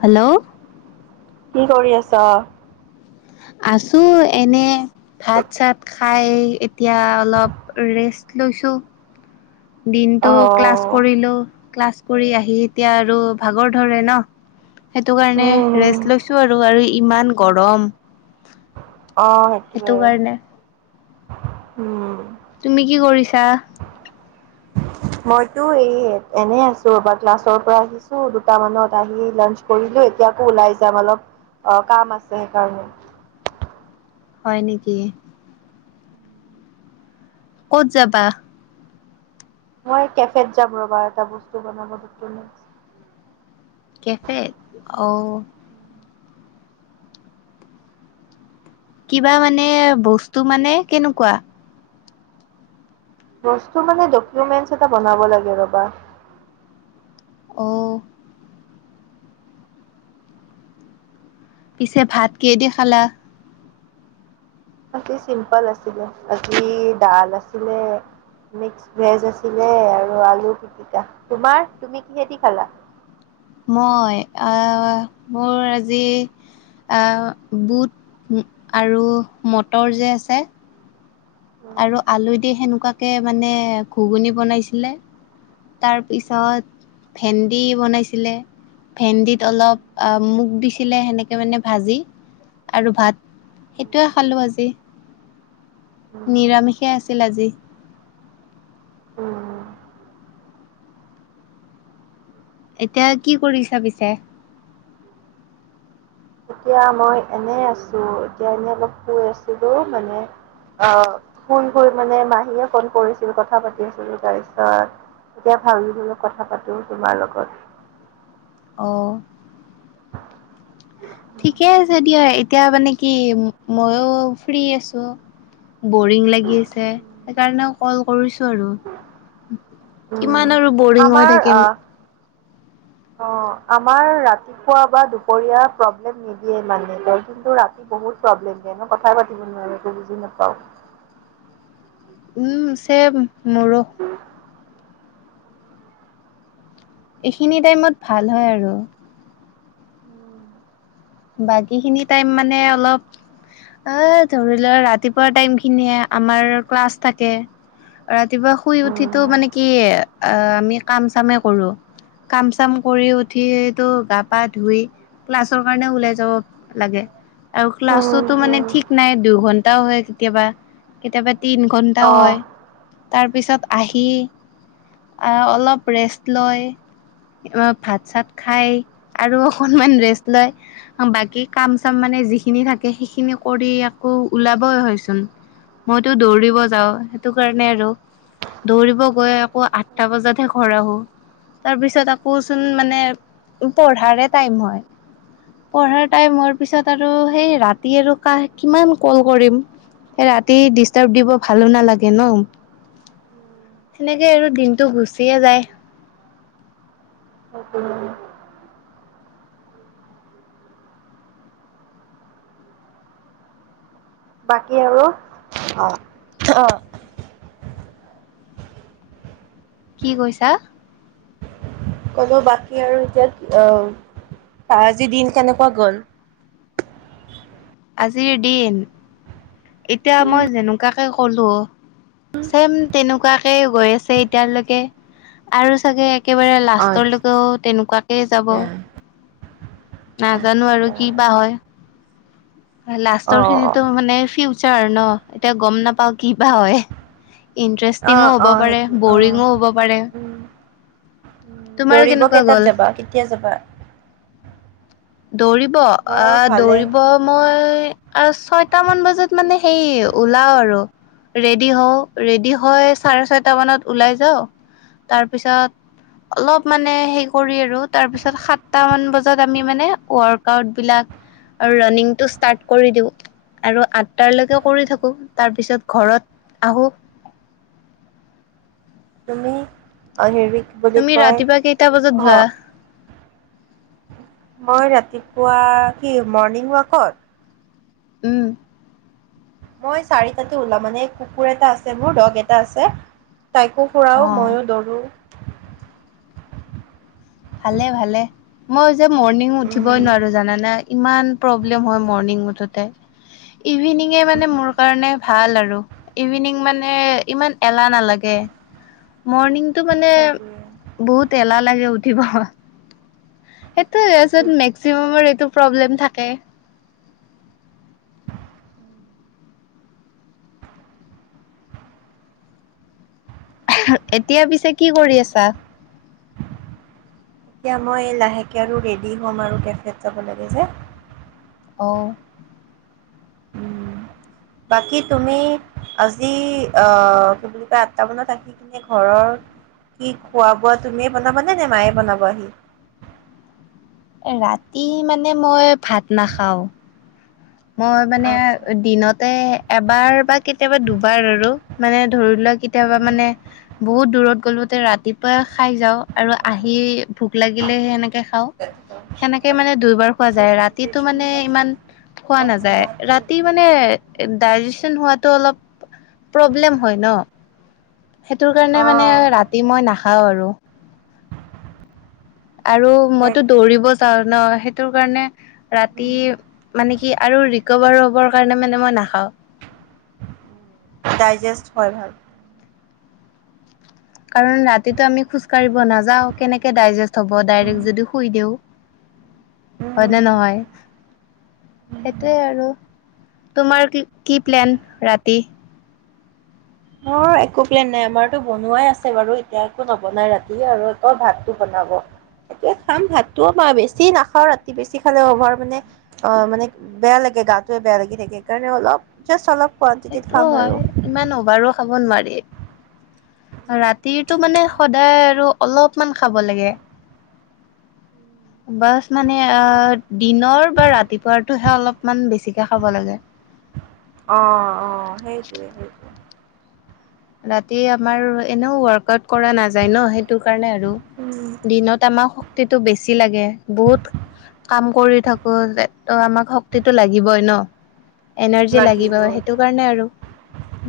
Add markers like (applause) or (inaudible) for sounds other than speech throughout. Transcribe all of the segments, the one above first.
Hello. কি কৰি আছা? আছোঁ এনেই, ভাত-চাত খাই এতিয়া অলপ ৰেষ্ট লৈছোঁ। অ দিনটো ক্লাছ কৰিলো। ক্লাছ কৰি আহি এতিয়া আৰু ভাগৰ ধৰে ন। সেইটো কাৰণে উম ৰেষ্ট লৈছো আৰু আৰু ইমান গৰম। অ' সেইটো সেইটোৱে। কাৰণে উম। তুমি কি কৰিছা? মইতো এই এনে আছো ৰ'বা। ক্লাছৰ পৰা আহিছো দুটা মানত আহি লাঞ্চ কৰিলো। এতিয়া আকৌ ওলাই যাম অলপ কাম আছে সেইকাৰণে। হয় নেকি। ক'ত যাবা? মই কেফেত যাম ৰ'বা এটা বস্তু বনাব দিছো। কেফেত অঁ। কিবা মানে বস্তু মানে কেনেকুৱা? বস্তু মানে ড'কমেণ্টছ এটা বনাব লাগে ৰ'বা। অ'। পিছে ভাত কিহে দি খালা? আজি চিম্পল আছিলে। আজি দাল আছিলে, মিক্স ভেজ আছিলে, আৰু আলু পিটিকা। তোমাৰ তুমি কিহে দি খালা? মই আ মোৰ আজি আ বুট আৰু মটৰ যে আছে উম আৰু আলু দি সেনেকোৱা কে মানে ঘুগুনি বনাইছিলে। তাৰপিছত ভেন্দি বনাইছিলে ভেন্দিত উম অলপ মুগ দিছিলে সেনেকে মানে ভাজি আৰু ভাত সেইটোৱে উম খালোঁ আজি। উম, নিৰামিষে আছিল আজি। উম। এতিয়া কি কৰিছা পিছে? এতিয়া মই এনে আছো। এতিয়া এনেই অলপ শুই আছিলো মানে আহ শুই, শুই মানে মাহীয়ে ফোন কৰিছিল কথা পাতি আছিলো। তাৰপিছত এতিয়া ভাবিলো অলপ কথা পাতো তোমাৰ লগত। অ'। এতিয়া এতিয়া মানে কি মইও ফ্ৰী আছোঁ। বৰিং লাগি আছে সেইকাৰণে কল কৰিছোঁ আৰু। উম, কিমান আৰু বৰিং হৈ আমাৰ থাকিম। আহ অ, আমাৰ ৰাতিপুৱা বা দুপৰীয়া প্ৰব্লেম নিদিয়ে মানে। প্ৰব্লেমটো ৰাতি বহুত প্ৰব্লেম দিয়ে মই কথাই পাতিব নোৱাৰো একো বুজি নাপাওঁ। উম, চেম মোৰো। এইখিনি টাইমত ভাল হয় আৰু। বাকী খিনি টাইম মানে অলপ, অ ধৰি লোৱা ৰাতিপুৱা টাইম খিনিয়ে আমাৰ ক্লাছ থাকে। ৰাতিপুৱা শুই উঠিটো উম, মানে কি আমি কাম চামে কৰো। কাম চাম কৰি উঠি টো গা পা ধুই ক্লাছৰ ওলাই যাব লাগ। আৰু ক্লাছো উম, মানে উম, ঠিক নাই দুইঘন্টাও হয় কেতিয়াবা কেতিয়াবা তিন ঘণ্টাও হয়। তাৰপিছত আহি, অলপ ৰেষ্ট লয় ভাত চাত, খাই আৰু অকণমান ৰেষ্ট লয় বাকী কাম চাম মানে যিখিনি থাকে সেইখিনি কৰি আকৌ ওলাবই হয়চোন মইতো দৌৰিব যাওঁ সেইটো কাৰণে আৰু দৌৰিব গৈ আকৌ আঠটা বজাতহে ঘৰ আহো তাৰপিছত আকৌচোন মানে পঢ়াৰে টাইম হয় পঢ়াৰ টাইম হোৱাৰ পিছত আৰু সেই ৰাতি আৰু কাহ কিমান কল কৰিম ৰাতি ডিষ্টাৰ্ব অ। দিব ভালো নালাগে ন সেনেকে আৰু দিনতটো গুচিয়ে যায় অঁ বাকী আৰু অঁ অঁ কি কৈছা কলো বাকী আৰু এতিয়া আহ আজি দিন কেনেকুৱা গ'ল আজিৰ দিন এতিয়া মই যেনেকুৱাকে কলো চেম তেনেকুৱাকে গৈ আছে এতিয়ালৈকে আৰু চাগে একেবাৰে আচ্ছা। লাষ্টলৈকেও তেনেকুৱাকেই যাব নাজানো আৰু আচ্ছা কি বা হয় অ লাষ্টৰ খিনিতো মানে আৰু ন এতিয়া গম নাপাও কি বা হয় ইণ্টাৰেষ্টিঙো আহ হ'ব আহ পাৰে সেইটো অ বৰিঙো হ'ব পাৰে উ উ তোমাৰ দৌৰিব কেনেকুৱা কেইটাত গ'ল যাবা কেতিয়া যাবা দৌৰিব মোৰ আহ ভালে দৌৰিব মই ছয়টা মান বজাত মানে সেই ওলাও আৰু ৰেডি হও ৰেডি হৈ চাৰে ছয়টা মানত ওলাই যাও তাৰপিছত অলপ মানে হে কৰি আৰু তাৰ পিছত সাতটা মান বজাত আমি মানে ৱৰ্কআউট বিলাক আৰু ৰানিংটো ষ্টাৰ্ট কৰি দিওঁ আৰু তাইলৈকে কৰি থাকো তাৰপিছত ঘৰত আহো তুমি অ হ তুমি ৰাতিপুৱা কেইটা বজাত যোৱা মই ৰাতিপুৱা কি মৰ্ণিং ৱাকত উম মই চাৰিটাতে ওলাম মানে কুকুৰ এটা আছে মোৰ দগ এটা আছে তাইকো অ ফুৰাও ময়ো দৌৰোঁ ভালে ভালে মই যে মৰ্ণিং উঠিবই উম নোৱাৰো জানে ইমান প্ৰব্লেম হয় মৰ্ণিং উঠোতে ইভিনিঙে মানে মোৰ কাৰণে ভাল আৰু ইভিনিং মানে ইমান এলাহ নালাগে মৰ্ণিং টো মানে সেইটোৱে বহুত এলাহ লাগে উ কি ৱাহ সেইটোছত সেইটোৱেতো মেকচিমামৰ এইটো প্ৰব্লেম থাকে উম এতিয়া পিছে কি কৰি আছা এতিয়া মই লাহেকৈ আৰু ৰেডী হ'ম আৰু কেফেত যাব লাগে যে অ উম বাকী তুমি আজি আহ কি বুলি কয় আঠটা মানত আহি কিনে ঘৰৰ কি খোৱা বোৱা তুমিয়ে বনাবানে নে মায়ে বনাবাহি ৰাতি মানে মই ভাত নাখাওঁ মই মানে আচ্ছা দিনতে এবাৰ বা কেতিয়াবা দুবাৰ আৰু মানে ধৰি লোৱাক কেতিয়াবা উম মানে বহুত দূৰত গ'লোতে ৰাতিপুৱাই খাই যাওঁ। আৰু অ আহি ভোক লাগিলে সেনেকে খাওঁ। সেনেকে সেইটোৱে মানে দুইবাৰ খোৱা যায় ৰাতিটো মানে ইমান খোৱা নাযায় ৰাতি মানে দাই জেছন হোৱা টো অলপ প্ৰব্লেম হৈ ন। সেইটো কাৰণে মানে ৰাতি মই না খাওঁ আৰু। আৰু মইতো দৌৰিব যাওঁ। ন সেইটোৰ কাৰণে ৰাতি উম, মানে কি আৰু কভাৰ হ'বৰ কাৰণে মানে মই নাখাওঁ। ডাইজেষ্ট হয় ভাল। কাৰণ ৰাতিটো আমি খোজ কঢ়িব নাযাও কেনেকে ডাইজেষ্ট হব উম। ডাইৰেক্ট যদি শুই দিও। উম, হয়নে নহয় সেইটোৱে আৰু, তোমাৰ কি কি প্লেন ৰাতি? মোৰ একো প্লেন নাই আমাৰতো বনোৱাই আছে বাৰু এতিয়া একো নবনাই ৰাতি আৰু আকৌ ভাতটো বনাব এতিয়া খাম ভাতটো বা বেছি নাখাও ৰাতি বেছি খালে অভাৰ মানে অ মানে বেয়া লাগে গাটোৱে বেয়া লাগি থাকে সকাৰণে অলপ জাষ্ট অলপ কোৱানটিটিত সেইটো খাম হয় আৰু। ইমান অভাৰো খাব নোৱাৰি ৰাতিটো মানে সদায় আৰু অলপমান খাব লাগে বাছ মানে আহ দিনৰ বা ৰাতিপুৱাৰটোহে অলপমান বেছিকে খাব লাগে। অ', অ', সেইটোৱে সেইটোৱে। ৰাতি আমাৰ এনেও ৱৰ্কআউট কৰা নাযায় ন সেইটো কাৰণে আৰু দিনত আমাক শক্তিটো বেছি লাগে বহুত কাম কৰি থাকো আমাক শক্তিটো লাগিবই ন। এনাৰ্জি লাগিব সেইটো কাৰণে আৰু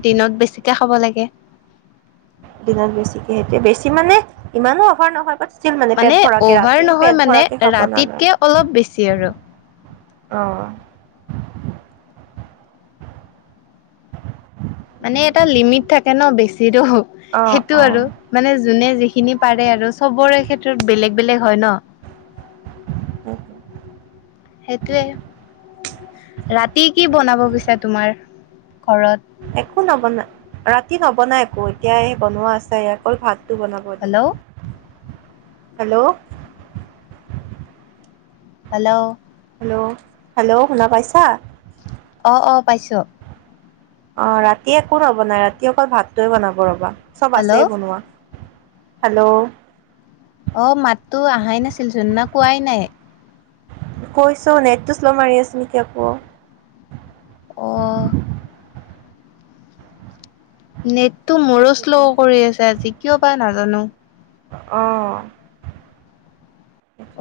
দিনত বেছিকে হ' লাগে। (unintelligible) দিনত বেছিকে এতিয়া বেছি মানে ইমানো অহাৰ নহয় বা মানে অভাৰ নহয় মানে খাব নালাগে। ৰাতিতকে অলপ বেছি আৰু। অঁ', মানে এটা লিমিট থাকে ন বেছি (unintelligible) হওক অ সেইটো অ। আৰু মানে যোনে যিখিনি পাৰে আৰু চবৰে ক্ষেত্ৰত বেলেগ বেলেগ হয় ন। উম। সেইটোৱে ৰাতি কি বনাব গৈছা তোমাৰ। ঘৰত একো নবনাই ৰা ৰাতি নবনায় একো এতিয়া বনোৱা আছে অকল ভাত টো বনাব দিয়ে। Hello hello hello hello hello শুনা পাইছা। অ অ পাইছো। অ ৰাতি একো নবনাই ৰাতি অকল ভাতটো হে বনাব। চব আছে হেল্ল' বনোৱা। হেল্ল' অ মাততো অহাই নাছিল জোননা কোৱাই নাই কৈছো নেটটো শ্ল' মাৰি আছে নেকি আকৌ অ' নে তো মোৰো শ্ল' সেইটোৱে কৰি আছে আজি কিয় পায় নাজানো অঁ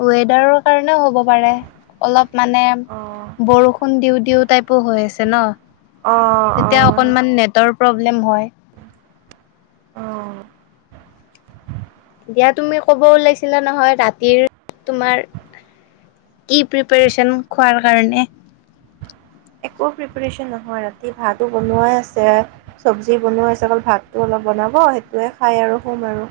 ৱেডাৰ কাৰণেও হ'ব অলপ মানে অ বৰষুণ দিওঁ -দিওঁ টাইপো হৈ আছে ন অ অ তেতিয়া অকনমান নেটৰ প্ৰব্লেম হয় আহ দিয়া তুমি ক'ব ওলাইছিলা নহয়, ৰাতিৰ তোমাৰ কি প্ৰিপাৰেচন খোৱাৰ কাৰণে একো প্ৰিপচন নহয় ৰাতি ভাতো বনোৱাই আছে চব্জি বনাই আছে অকল ভাতটো অলপ বনাব সেইটোয়ে খাই আৰু শুম আৰু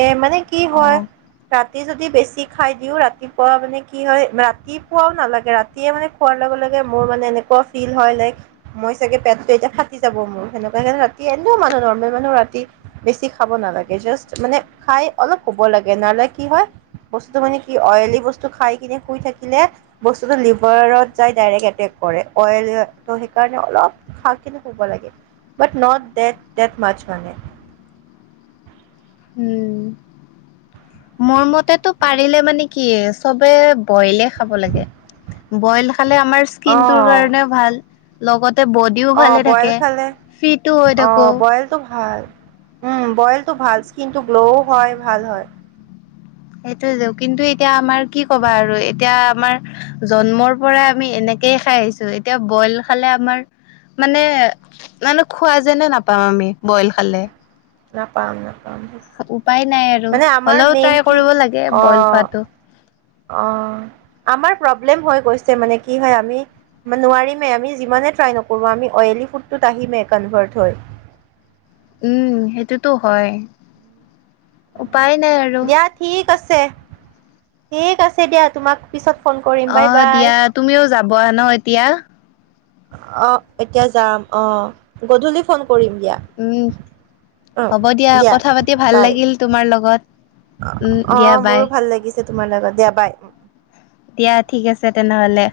এ মানে কি অ হয় তাত ৰাতি যদি বেছি খাই দিওঁ ৰাতিপুৱা মানে কি হয় ৰাতিপুৱাও নালাগে ৰাতিয়ে মানে খোৱাৰ লগে লগে মোৰ মানে এনেকুৱা ফিল হয় লাইক মই চাগে পেটটো এতিয়া ফাটি যাব মোৰ সেনেকুৱা ৰাতি এনেও মানুহ নৰ্মেল মানুহ ৰাতি বেছি খাব নালাগে জাষ্ট মানে খাই অলপ কব লাগে নহ'লে কি হয় বস্তুতটো মানে কি অইলি বস্তু খাই কিনে শুই থাকিলে বস্তুতটো লিভাৰত যায় ডাইৰেক্ এটেক অই ত সেইকাৰণে অলপ খ কিি শুব লাগে বাট নট ডেট মাচ্ মানে উম মোৰ মতেতটো পাৰিলে মানে কি চবে বইলে খাব লাগে, বইল খালে আমাৰ স্কিনটোৰ অ কাৰণেও ভাল লগত ততে বডিও অ', ভালে বইল থাকে, খালে ফিটো হৈ থাকো অ', বইলটো ভাল। উম বইলটো ভাল স্কিনটো গ্ল'ও হয়, ভাল হয় সেইটোয়ে য কিন্তু এতিয়া আমাৰ কি কবা আৰু এতিয়া আমাৰ জন্মৰ পৰাই আমি এনেকেই খাই আহিছো এতিয়া বইল খালে আমাৰ মানে মানে খোৱা যেনে নাপাও আমি বইল খালে ন পাম ন উপায় নাই আৰু হ'লেও মেইন ট্ৰাই কৰিব লাগে বইল খোৱাটো। অঁহ, আমাৰ প্ৰব্লেম হৈ গৈছে মানে কি হয় আমি নোৱাৰিমেই আমি যিমানে ট্ৰাই নকৰোঁ আমি অইেলী ফুডটোত আহিমেই কনভাৰ্ট হৈ। উম, সেইটোটো হয়। উপায় নাই আৰু। দিয়া ঠিক আছে, ঠিক আছে দিয়া তোমাক পিছত ফোন কৰিম অ, বাই বাই। দিয়া তুমিও যাবা বোৱা ন এতিয়া। অ, এতিয়া যাম অ, গধূলি ফোন কৰিম দিয়া উম হ'ব দিয়া কথা পাতি ভাল বাই লাগিল তোমাৰ লগত। উম, দিয়া অ', বাই। মোৰো ভাল লাগিছে তোমাৰ লগত দিয়া বাই। দিয়া ঠিক আছে তেনেহলে।